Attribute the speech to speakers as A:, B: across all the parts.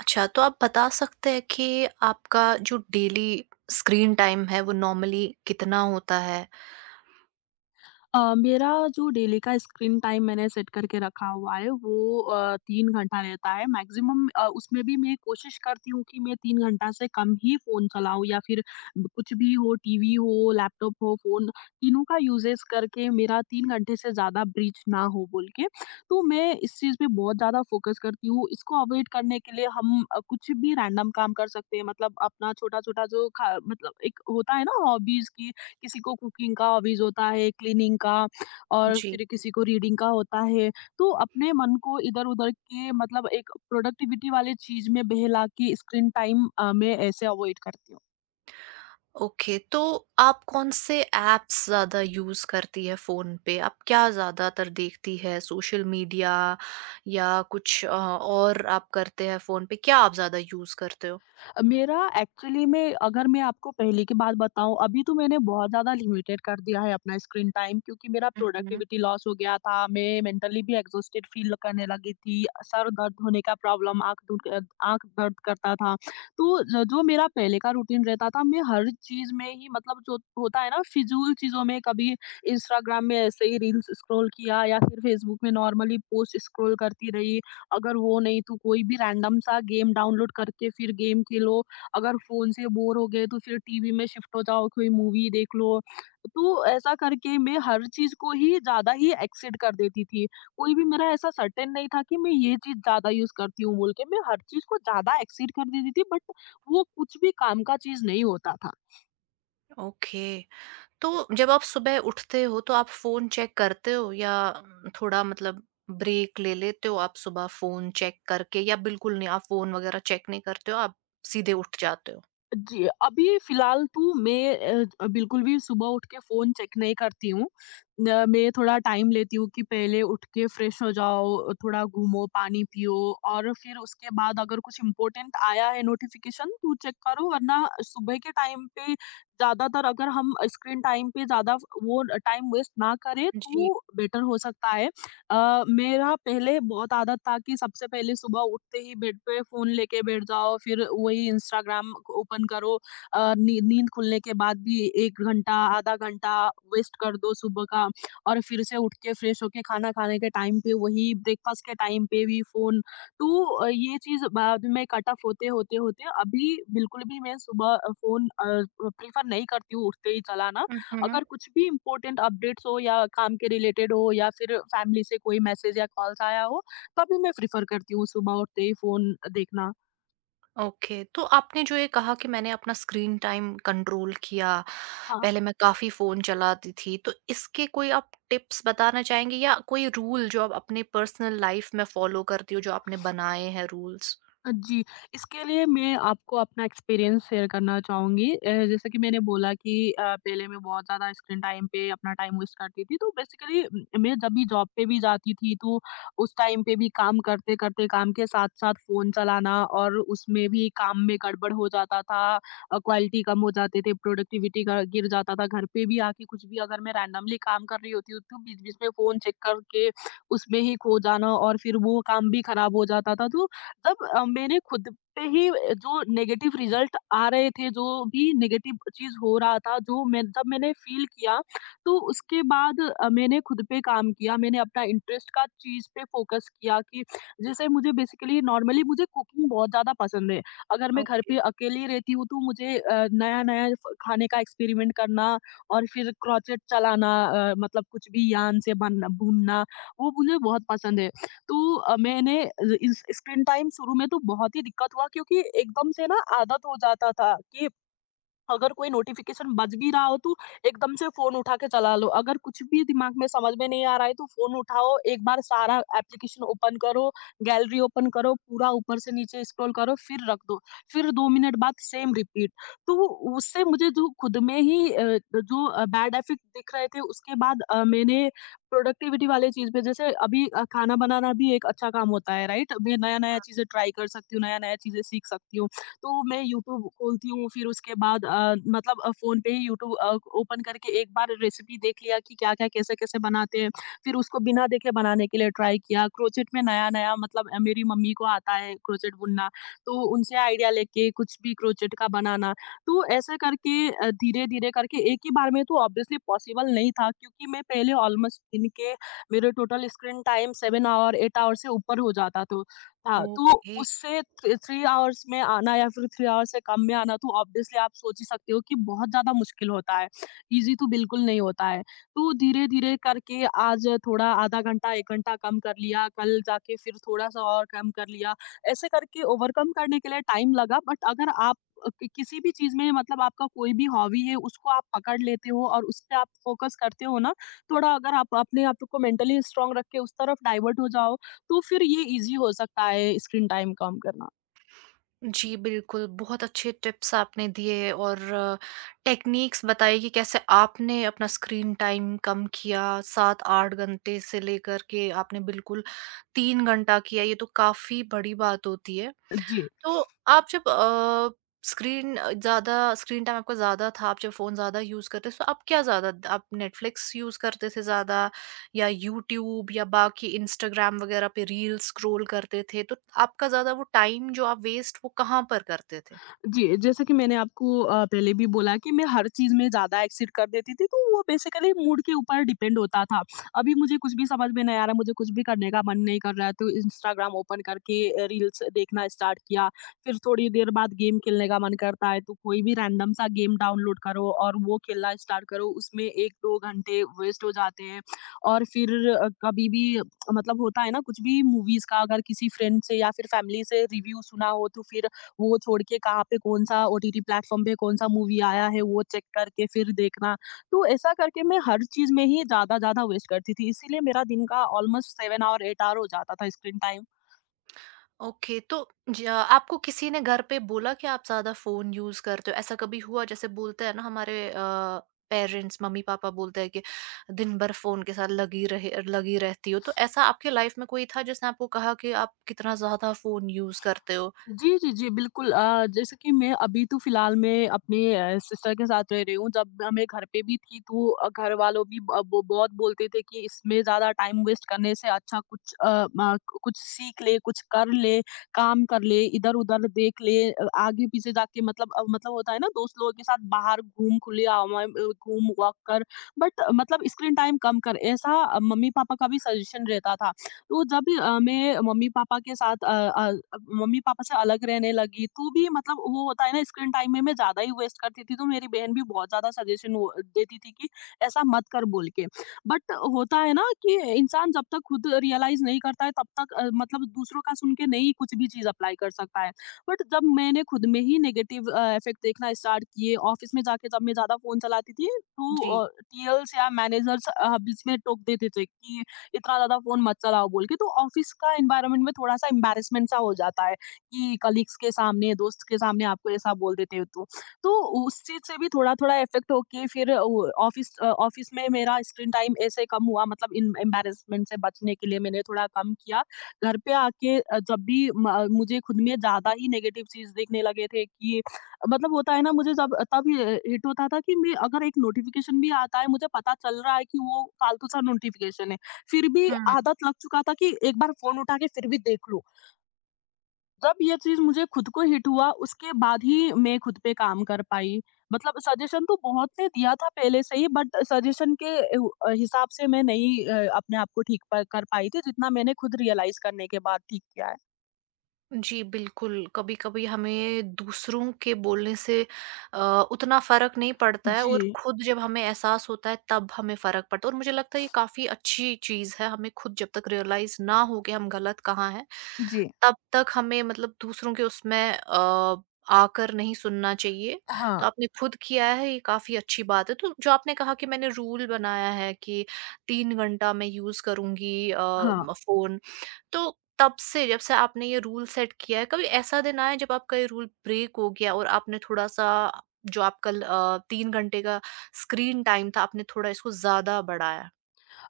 A: अच्छा, तो आप बता सकते हैं कि आपका जो डेली स्क्रीन टाइम है वो नॉर्मली कितना होता है?
B: मेरा जो डेली का स्क्रीन टाइम मैंने सेट करके रखा हुआ है वो, 3 घंटा रहता है मैक्सिमम। उसमें भी मैं कोशिश करती हूँ कि मैं 3 घंटा से कम ही फ़ोन चलाऊँ या फिर कुछ भी हो, टीवी हो, लैपटॉप हो, फ़ोन, तीनों का यूज़ेज़ करके मेरा 3 घंटे से ज़्यादा ब्रीच ना हो बोल के। तो मैं इस चीज़ पे बहुत ज़्यादा फ़ोकस करती हूँ। इसको अवॉइड करने के लिए हम कुछ भी रैंडम काम कर सकते हैं, मतलब अपना छोटा-छोटा जो खा मतलब एक होता है ना हॉबीज़ की, किसी को कुकिंग का हॉबीज़ होता है, क्लीनिंग का और
A: जी।
B: फिर किसी को रीडिंग का होता है। तो अपने मन को इधर-उधर के मतलब एक प्रोडक्टिविटी वाले चीज़ में बहला के स्क्रीन टाइम मैं ऐसे अवॉइड करती हूँ।
A: ओके, तो आप कौन-से ऐप्स ज़्यादा यूज़ करती है फ़ोन पे? आप क्या ज़्यादातर देखती है? सोशल मीडिया या कुछ और आप करते हैं फ़ोन पे? क्या आप ज़्यादा यूज़ करते हो?
B: मेरा एक्चुअली में, अगर मैं आपको पहले की बात बताऊँ, अभी तो मैंने बहुत ज़्यादा लिमिटेड कर दिया है अपना स्क्रीन टाइम, क्योंकि मेरा
A: हुँ।
B: प्रोडक्टिविटी लॉस हो गया था। मैं मेंटली भी एग्जॉस्टेड फ़ील करने लगी थी। सर दर्द होने का प्रॉब्लम, आँख आँख दर्द करता था। तो ज जो मेरा पहले का रूटीन रहता था, मैं हर चीज़ में ही, मतलब जो होता है ना फ़िज़ूल चीज़ों में, कभी इंस्टाग्राम में ऐसे ही रील्स स्क्रॉल किया या फिर फ़ेसबुक में नॉर्मली पोस्ट स्क्रॉल करती रही। अगर वो नहीं तो कोई भी रैंडम सा गेम डाउनलोड करके फिर गेम खेलो, अगर फ़ोन से बोर हो गए तो फिर टीवी में शिफ्ट हो जाओ, कोई मूवी देख लो। तो ऐसा करके मैं हर चीज़ को ही ज़्यादा ही एक्सेड कर देती थी। कोई भी मेरा ऐसा सर्टेन नहीं था कि मैं ये चीज़ ज़्यादा यूज़ करती हूँ बोल के, मैं हर चीज़ को ज़्यादा एक्सेड कर देती थी, बट वो कुछ भी काम का चीज़ नहीं होता था।
A: ओके। तो जब आप सुबह उठते हो तो आप फ़ोन चेक करते हो या थोड़ा मतलब ब्रेक ले लेते हो आप सुबह फ़ोन चेक करके या बिल्कुल नहीं आप फ़ोन वगैरह चेक नहीं करते हो, आप सीधे उठ जाते हो?
B: जी, अभी फ़िलहाल तो मैं बिल्कुल भी सुबह उठ के फ़ोन चेक नहीं करती हूँ। न मैं थोड़ा टाइम लेती हूँ कि पहले उठ के फ्रेश हो जाओ, थोड़ा घूमो, पानी पियो और फिर उसके बाद अगर कुछ इम्पोर्टेंट आया है नोटिफ़िकेशन तो चेक करो, वरना सुबह के टाइम पे ज़्यादातर अगर हम स्क्रीन टाइम पे ज़्यादा वो टाइम वेस्ट ना करें
A: जी।
B: तो बेटर हो सकता है। मेरा पहले बहुत आदत था कि सबसे पहले सुबह उठते ही बेड पे फ़ोन लेके बैठ जाओ, फिर वही इंस्टाग्राम ओपन करो। अ, नी नींद खुलने के बाद भी 1 घंटा, आधा घंटा वेस्ट कर दो सुबह का, और फिर से उठ के फ्रेश होके खाना खाने के टाइम पे वही ब्रेकफ़ास्ट के टाइम पे भी फ़ोन। तो ये चीज़ बाद में कट ऑफ होते, अभी बिल्कुल भी मैं सुबह फ़ोन प्रेफ़र नहीं करती हूँ उठते ही चलाना।
A: हुँ।
B: अगर कुछ भी इम्पोर्टेंट अपडेट्स हो या काम के रिलेटेड हो या फिर फैमिली से कोई मैसेज या कॉल्स आया हो, तभी मैं प्रेफ़र करती हूँ सुबह उठते ही फ़ोन देखना।
A: ओके, तो आपने जो ये कहा कि मैंने अपना स्क्रीन टाइम कंट्रोल किया,
B: हाँ।
A: पहले मैं काफ़ी फ़ोन चलाती थी, तो इसके कोई आप टिप्स बताना चाहेंगी या कोई रूल जो आप अपने पर्सनल लाइफ़ में फ़ॉलो करती हो, जो आपने बनाए हैं रूल्स?
B: जी, इसके लिए मैं आपको अपना एक्सपीरियंस शेयर करना चाहूँगी। जैसे कि मैंने बोला कि पहले मैं बहुत ज़्यादा स्क्रीन टाइम पे अपना टाइम वेस्ट करती थी, तो बेसिकली मैं जब भी जॉब पे भी जाती थी, तो उस टाइम पे भी काम करते-करते, काम के साथ-साथ फ़ोन चलाना, और उसमें भी काम में गड़बड़ हो जाता था। क्वालिटी कम हो जाते थे, प्रोडक्टिविटी ग गिर जाता था। घर पे भी आके कुछ भी अगर मैं रैंडमली काम कर रही होती हूँ, तो बीच-बीच में फ़ोन चेक करके उसमें ही खो जाना और फिर वो काम भी खराब हो जाता था। तो जब मेरे खुद पे ही जो नेगेटिव रिजल्ट आ रहे थे, जो भी नेगेटिव चीज़ हो रहा था, जो मैं जब मैंने फ़ील किया, तो उसके बाद मैंने खुद पे काम किया। मैंने अपना इंटरेस्ट का चीज़ पे फ़ोकस किया कि जैसे मुझे बेसिकली नॉर्मली मुझे कुकिंग बहुत ज़्यादा पसंद है। अगर मैं घर
A: ओके,
B: पे अकेली रहती हूँ, तो मुझे नया-नया फ खाने का एक्सपेरिमेंट करना और फिर क्रोचेट चलाना, मतलब कुछ भी यान से बन भूनना, वो मुझे बहुत पसंद है। तो मैंने इस स्क्रीन टाइम शुरू में तो बहुत ही दिक्कत हुआ, क्योंकि एकदम से ना आदत हो जाता था कि अगर कोई नोटिफिकेशन बज भी रहा हो तो एकदम से फ़ोन उठा के चला लो। अगर कुछ भी दिमाग में समझ में नहीं आ रहा है तो फ़ोन उठाओ, एक बार सारा एप्लीकेशन ओपन करो, गैलरी ओपन करो, पूरा ऊपर से नीचे स्क्रॉल करो, फिर रख दो। फिर 2 मिनट बाद सेम रिपीट। तो वो- उससे मुझे जो खुद में ही बैड इफेक्ट दिख रहे थे उसके बाद मैंने प्रोडक्टिविटी वाले चीज़ पे जैसे अभी खाना बनाना भी एक अच्छा काम होता है, राइट? मैं नया-नया चीज़ें ट्राई कर सकती हूँ, नया-नया चीज़ें सीख सकती हूँ। तो मैं यूट्यूब खोलती हूँ, फिर उसके बाद फ़ोन पे ही यूट्यूब ओपन करके एक बार रेसिपी देख लिया कि क्या-क्या, कैसे-कैसे बनाते हैं। फिर उसको बिना देखे बनाने के लिए ट्राई किया। क्रोचेट में नया-नया मतलब, मेरी मम्मी को आता है क्रोचेट बुनना, तो उनसे आइडिया लेके कुछ भी क्रोचेट का बनाना। तो ऐसे करके धीरे-धीरे करके एक ही बार में तो ऑब्वियसली पॉसिबल नहीं था, क्योंकि मैं पहले ऑलमोस्ट दिन के मेरे total screen time 7 hour 8 hour से ऊपर हो जाता था। हाँ, तो
A: ओके।
B: उससे थ्री 3 आवर्स में आना या फिर 3 आवर्स से कम में आना तो ऑब्वियसली आप सोच ही सकते हो कि बहुत ज़्यादा मुश्किल होता है। ईज़ी तो बिल्कुल नहीं होता है। तो धीरे-धीरे करके आज थोड़ा आधा घंटा, 1 घंटा कम कर लिया, कल जाके फिर थोड़ा-सा और कम कर लिया। ऐसे करके ओवरकम करने के लिए टाइम लगा, बट अगर आप अ, कि किसी भी चीज़ में मतलब आपका कोई भी हॉबी है उसको आप पकड़ लेते हो और उस पे आप फ़ोकस करते हो ना, थोड़ा अगर आप अपने आप को मेंटली स्ट्रॉन्ग रख के उस तरफ डाइवर्ट हो जाओ तो फिर ये ईज़ी हो सकता है स्क्रीन टाइम कम करना।
A: जी, बिल्कुल, बहुत अच्छे टिप्स आपने दिए और टेक्नीक्स बताई कि कैसे आपने अपना स्क्रीन टाइम कम किया, 7-8 घंटे से लेकर के आपने बिल्कुल 3 घंटा किया, ये तो काफ़ी बड़ी बात होती है।
B: जी।
A: तो आप जब स्क्रीन ज़्यादा स्क्रीन टाइम आपका ज़्यादा था, आप जब फ़ोन ज़्यादा यूज़ करते थे, तो आप क्या ज़्यादा आप नेटफ्लिक्स यूज़ करते थे ज़्यादा या यूट्यूब या बाकी इंस्टाग्राम वगैरह पे रील्स स्क्रॉल करते थे? तो आपका ज़्यादा वो टाइम जो आप वेस्ट वो कहाँ पर करते थे?
B: जी, जैसा कि मैंने आपको पहले भी बोला कि मैं हर चीज़ में ज़्यादा एक्सीड कर देती थी, तो वो बेसिकली मूड के ऊपर डिपेंड होता था। अभी मुझे कुछ भी समझ में नहीं आ रहा, मुझे कुछ भी करने का मन नहीं कर रहा है, तो इंस्टाग्राम ओपन करके रील्स देखना स्टार्ट किया। फिर थोड़ी देर बाद गेम खेलने का मन करता है, तो कोई भी रैंडम सा गेम डाउनलोड करो और वो खेलना स्टार्ट करो, उसमें 1-2 घंटे वेस्ट हो जाते हैं। और फिर अ, कभी भी अ, मतलब होता है ना, कुछ भी मूवीज़ का अगर किसी फ्रेंड से या फिर फैमिली से रिव्यू सुना हो, तो फिर वो छोड़ के कहाँ पे कौन-सा ओटीटी प्लेटफ़ॉर्म पे कौन-सा मूवी आया है, वो चेक करके फिर देखना। तो ऐसा करके मैं हर चीज़ में ही ज़्यादा-ज़्यादा वेस्ट करती थी, इसीलिए मेरा दिन का ऑलमोस्ट 7 आवर 8 आवर हो जाता था स्क्रीन टाइम।
A: ओके तो ज आपको किसी ने घर पे बोला कि आप ज़्यादा फ़ोन यूज़ करते हो? ऐसा कभी हुआ जैसे बोलते हैं ना हमारे पेरेंट्स मम्मी-पापा बोलते हैं कि दिन भर फ़ोन के साथ लगी रहती हो। तो ऐसा आपके लाइफ़ में कोई था जिसने आपको कहा कि आप कितना ज़्यादा फ़ोन यूज़ करते हो?
B: जी, जी, जी, बिल्कुल। जैसे कि मैं अभी तो फिलहाल मैं अपने सिस्टर के साथ रह रही हूँ। जब मैं घर पे भी थी तो घर वालों भी ब ब बहुत बोलते थे कि इसमें ज़्यादा टाइम वेस्ट करने से अच्छा कुछ अ, म कुछ सीख ले, कुछ कर ले, काम कर ले, इधर-उधर देख ले, आगे-पीछे जाके मतलब, मतलब होता है ना, दोस्त लोगों के साथ बाहर घूम, खुले हवा में घूम, वॉक कर, बट मतलब स्क्रीन टाइम कम कर। ऐसा मम्मी-पापा का भी सजेशन रहता था। तो जब भी, मैं मम्मी-पापा के साथ, मम्मी-पापा से अलग रहने लगी, तो भी मतलब वो होता है ना, स्क्रीन टाइम में मैं ज़्यादा ही वेस्ट करती थी, तो मेरी बहन भी बहुत ज़्यादा सजेशन वो देती थी कि ऐसा मत कर बोल के। बट होता है ना कि इंसान जब तक खुद रियलाइज़ नहीं करता है तब तक मतलब दूसरों का सुन के नहीं कुछ भी चीज़ अप्लाई कर सकता है। बट जब मैंने खुद में ही नेगेटिव इफ़ेक्ट देखना स्टार्ट किए, ऑफ़िस में जाके जब मैं ज़्यादा फ़ोन चलाती थी, तो
A: जी।
B: टीएल्स या मैनेजर्स बीच में टोक देते थे कि इतना ज़्यादा फ़ोन मत चलाओ बोल के। तो ऑफ़िस का एनवायरनमेंट में थोड़ा-सा एम्बैरेसमेंट सा हो जाता है कि कलीग्स के सामने, दोस्त के सामने आपको ऐसा बोल देते हो तो। तो उस चीज़ से भी थोड़ा-थोड़ा इफ़ेक्ट होके फिर वो ऑफ़िस में मेरा स्क्रीन टाइम ऐसे कम हुआ, मतलब एम एम्बैरेसमेंट से बचने के लिए मैंने थोड़ा कम किया। घर पे आके जब भी म मुझे खुद में ज़्यादा ही नेगेटिव चीज़ दिखने लगे थे कि मतलब होता है ना, मुझे जब तब हि हिट होता था कि मैं, अगर एक नोटिफ़िकेशन भी आता है, मुझे पता चल रहा है कि वो फ़ालतू सा नोटिफ़िकेशन है। फिर भी
A: हुँ।
B: आदत लग चुका था कि एक बार फ़ोन उठा के फिर भी देख लूँ। जब ये चीज़ मुझे खुद को हिट हुआ उसके बाद ही मैं खुद पे काम कर पाई। मतलब सजेशन तो बहुत ने दिया था पहले से ही बट सजेशन के हिसाब से मैं नहीं अपने आप को ठीक प कर पाई थी जितना मैंने खुद रियलाइज़ करने के बाद ठीक किया है।
A: जी, बिल्कुल। कभी-कभी हमें दूसरों के बोलने से अ, उतना फ़र्क नहीं पड़ता है
B: जी।
A: और खुद जब हमें एहसास होता है तब हमें फ़र्क पड़ता है और मुझे लगता है ये काफ़ी अच्छी चीज़ है। हमें खुद जब तक रियलाइज़ ना हो कि हम गलत कहाँ हैं,
B: जी।
A: तब तक हमें मतलब दूसरों के उसमें आकर नहीं सुनना चाहिए। तो
B: हाँ।
A: आपने खुद किया है ये काफ़ी अच्छी बात है। तो जो आपने कहा कि मैंने रूल बनाया है कि 3 घंटा मैं यूज़ करूँगी
B: हाँ।
A: फ़ोन तो तब से जब से आपने ये रूल सेट किया है, कभी ऐसा दिन आया है जब आपका ये रूल ब्रेक हो गया और आपने थोड़ा-सा जो आपका 3 घंटे का स्क्रीन टाइम था, आपने थोड़ा इसको ज़्यादा बढ़ाया?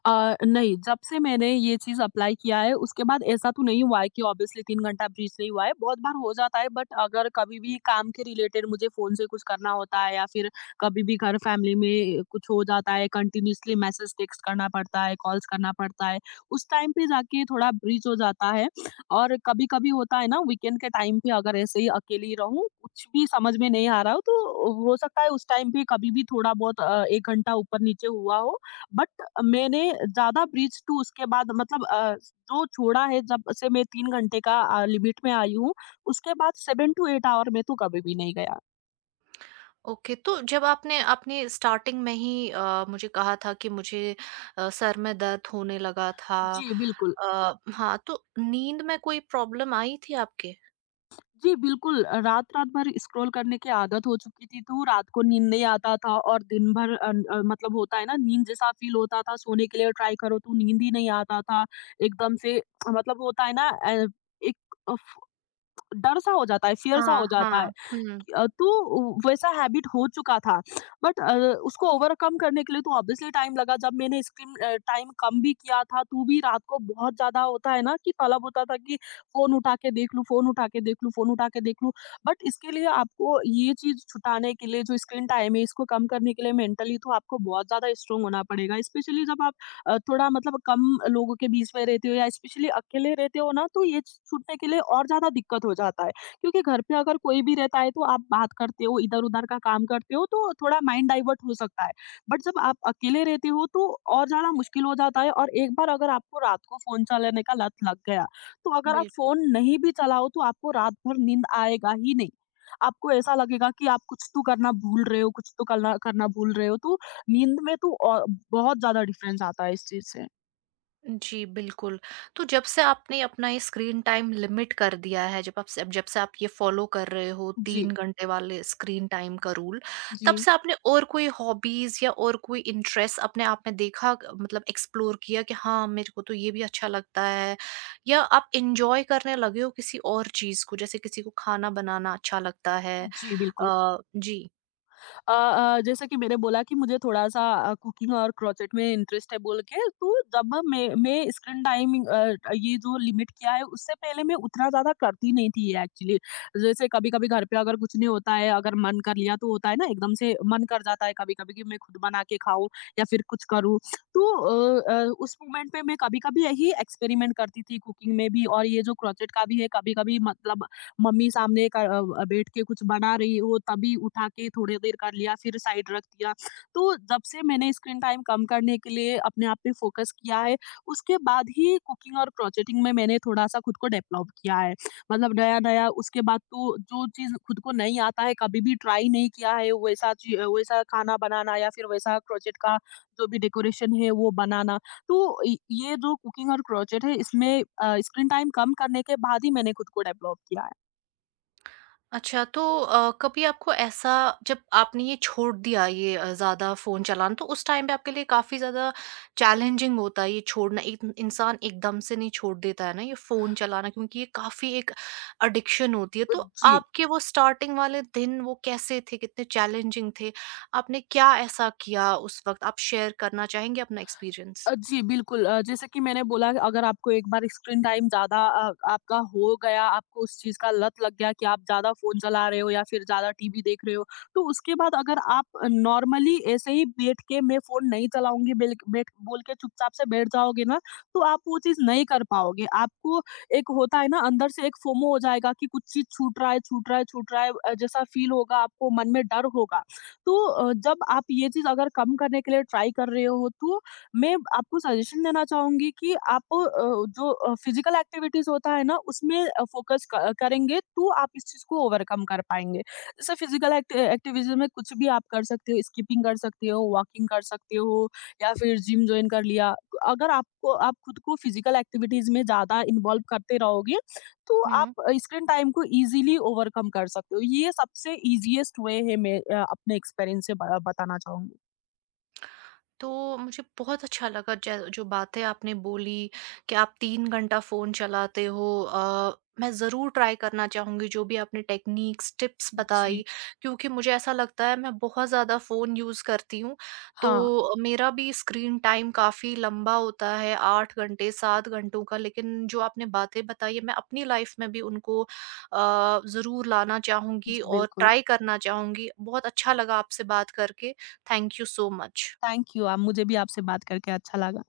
B: नहीं, जब से मैंने ये चीज़ अप्लाई किया है, उसके बाद ऐसा तो नहीं हुआ है कि ऑब्वियसली 3 घंटा ब्रीच नहीं हुआ है, बहुत बार हो जाता है बट अगर कभी भी काम के रिलेटेड मुझे फ़ोन से कुछ करना होता है या फिर कभी भी घर फैमिली में कुछ हो जाता है, कंटीन्यूअसली मैसेज टेक्स्ट करना पड़ता है, कॉल्स करना पड़ता है, उस टाइम पे जाके थोड़ा ब्रीच हो जाता है। और कभी-कभी होता है ना वीकेंड के टाइम पे अगर ऐसे ही अकेली रहूँ, कुछ भी समझ में नहीं आ रहा हो तो हो सकता है उस टाइम पे कभी भी थोड़ा बहुत 1 घंटा ऊपर-नीचे हुआ हो बट मैंने ज़्यादा ब्रीच टू उसके बाद मतलब जो छोड़ा है जब से मैं 3 घंटे का लिमिट में आई हूँ, उसके बाद 7 टू 8 आवर में तो कभी भी नहीं गया।
A: ओके, तो जब आपने आपने स्टार्टिंग में ही मुझे कहा था कि मुझे सर में दर्द होने लगा था
B: जी, बिल्कुल।
A: हाँ, तो नींद में कोई प्रॉब्लम आई थी आपके?
B: जी, बिल्कुल रात-रात भर स्क्रॉल करने की आदत हो चुकी थी तो रात को नींद नहीं आता था और दिन भर मतलब होता है ना नींद जैसा फ़ील होता था, सोने के लिए ट्राई करो तो नींद ही नहीं आता था। एकदम से मतलब होता है ना एक अफ डर-सा हो जाता है, फ़ियर-सा
A: हाँ,
B: हो जाता
A: हाँ।
B: है।
A: हुँ,
B: तो वैसा हैबिट हो चुका था बट उसको ओवरकम करने के लिए तो ऑब्वियसली टाइम लगा जब मैंने स्क्रीन टाइम कम भी किया था तो भी रात को बहुत ज़्यादा होता है ना कि तलब होता था कि फ़ोन उठा के देख लूँ, फ़ोन उठा के देख लूँ, फ़ोन उठा के देख लूँ। बट इसके लिए आपको ये चीज़ छुटाने के लिए जो स्क्रीन टाइम है इसको कम करने के लिए मेंटली तो आपको बहुत ज़्यादा स्ट्रांग होना पड़ेगा। स्पेशली जब आप थोड़ा मतलब कम लोगों के बीच में रहते हो या स्पेशली अकेले रहते हो ना तो ये छूटने के लिए और ज़्यादा दिक्कत हो जाता है। क्योंकि घर पे अगर कोई भी रहता है तो आप बात करते हो, इधर-उधर का काम करते हो तो थोड़ा माइंड डाइवर्ट हो सकता है। बट जब आप अकेले रहते हो तो और ज़्यादा मुश्किल हो जाता है और एक बार अगर आपको रात को फ़ोन चलाने का लत लग गया, तो अगर आप
A: बिल्कुल।
B: फ़ोन नहीं भी चलाओ तो आपको रात भर नींद आएगा ही नहीं। आपको ऐसा लगेगा कि आप कुछ तो करना भूल रहे हो, कुछ तो करना करना भूल रहे हो तो नींद में तो और बहुत ज़्यादा डिफ़रेंस आता है इस चीज़ से।
A: जी, बिल्कुल। तो जब से आपने अपना ये स्क्रीन टाइम लिमिट कर दिया है, जब से आप ये फ़ॉलो कर रहे हो
B: जी,
A: 3 घंटे वाले स्क्रीन टाइम का रूल, तब
B: जी।
A: से आपने और कोई हॉबीज़ या और कोई इंटरेस्ट अपने आप में देखा क मतलब एक्सप्लोर किया कि हाँ, मेरे को तो ये भी अच्छा लगता है या आप एन्जॉय करने लगे हो किसी और चीज़ को, जैसे किसी को खाना बनाना अच्छा लगता है?
B: जी, बिल्कुल।
A: जी।
B: जैसे कि मैंने बोला कि मुझे थोड़ा-सा कुकिंग और क्रोचेट में इंटरेस्ट है बोल के, तो जब मैं स्क्रीन टाइमिंग ये जो लिमिट किया है, उससे पहले मैं उतना ज़्यादा करती नहीं थी ये एक्चुअली। जैसे कभी-कभी घर पे अगर कुछ नहीं होता है, अगर मन कर लिया तो होता है ना एकदम से मन कर जाता है कभी-कभी कि मैं खुद बना के खाऊँ या फिर कुछ करूँ। तो उस मोमेंट पे मैं कभी-कभी यही एक्सपेरिमेंट करती थी कुकिंग में भी और ये जो क्रोचेट का भी है, कभी-कभी मतलब मम्मी सामने बैठ के कुछ बना रही हो तभी उठा के थोड़ी देर कर लिया, फिर साइड रख दिया। तो जब से मैंने स्क्रीन टाइम कम करने के लिए अपने आप पे फ़ोकस किया है, उसके बाद ही कुकिंग और क्रोचेटिंग में मैंने थोड़ा-सा खुद को डेवलप किया है। मतलब नया-नया उसके बाद तो जो चीज़ खुद को नहीं आता है, कभी भी ट्राई नहीं किया है वैसा खाना बनाना या फिर वैसा क्रोचेट का जो भी डेकोरेशन है वो बनाना। तो इ ये जो कुकिंग और क्रोचेट है इसमें स्क्रीन टाइम कम करने के बाद ही मैंने खुद को डेवलप किया है।
A: अच्छा तो कभी आपको ऐसा जब आपने ये छोड़ दिया ये ज़्यादा फ़ोन चलाना तो उस टाइम पे आपके लिए काफ़ी ज़्यादा चैलेंजिंग होता है ये छोड़ना, एक इंसान एकदम से नहीं छोड़ देता है ना ये फ़ोन चलाना क्योंकि ये काफ़ी एक एडिक्शन होती है,
B: 呃，
A: तो
B: 据
A: आपके वो स्टार्टिंग वाले दिन वो कैसे थे, कितने चैलेंजिंग थे, आपने क्या ऐसा किया उस वक्त, आप शेयर करना चाहेंगे अपना एक्सपीरियंस?
B: जी, बिल्कुल। जैसे कि मैंने बोला अगर आपको एक बार स्क्रीन टाइम ज़्यादा आपका हो गया, आपको उस चीज़ का लत लग गया कि आप ज़्यादा फ़ोन चला रहे हो या फिर ज़्यादा टीवी देख रहे हो, तो उसके बाद अगर आप नॉर्मली ऐसे ही बैठ के मैं फ़ोन नहीं चलाऊँगी बेल्क बैठ बोल के चुपचाप से बैठ जाओगे ना, तो आप वो चीज़ नहीं कर पाओगे। आपको एक होता है ना अंदर से एक फोमो हो जाएगा कि कुछ चीज़ छूट रहा है, छूट रहा है, छूट रहा है जैसा फ़ील होगा आपको मन में डर होगा। तो जब आप ये चीज़ अगर कम करने के लिए ट्राई कर रहे हो तो मैं आपको सजेशन देना चाहूँगी कि आप जो फ़िज़िकल एक्टिविटीज़ होता है ना, उसमें फ़ोकस क करेंगे तो आप इस चीज़ को ओवरकम कर पाएँगे। जैसे फ़िज़िकल एक्टिविज़ में कुछ भी आप कर सकते हो, स्किपिंग कर सकते हो, वॉकिंग कर सकते हो या फिर जिम जॉइन कर लिया। अगर आपको आप खुद को फ़िज़िकल एक्टिविटीज़ में ज़्यादा इन्वॉल्व करते रहोगे, तो आप स्क्रीन टाइम को ईज़िली ओवरकम कर सकते हो। ये सबसे ईज़िएस्ट वे है मैं अपने एक्सपीरियंस से ब बताना चाहूँगी।
A: तो मुझे बहुत अच्छा लगा जै जो बातें आपने बोली कि आप 3 घंटा फ़ोन चलाते हो, मैं ज़रूर ट्राई करना चाहूँगी जो भी आपने टेक्निक्स, टिप्स
B: जी।
A: बताई क्योंकि मुझे ऐसा लगता है मैं बहुत ज़्यादा फ़ोन यूज़ करती हूँ,
B: हाँ।
A: तो मेरा भी स्क्रीन टाइम काफ़ी लंबा होता है 8 घंटे, 7 घंटों का, लेकिन जो आपने बातें बताई है मैं अपनी लाइफ़ में भी उनको ज़रूर लाना चाहूँगी
B: जी,
A: और
B: बिल्कुल।
A: ट्राई करना चाहूँगी। बहुत अच्छा लगा आपसे बात करके। Thank you so much.
B: Thank you आप मुझे भी आपसे बात करके अच्छा लगा।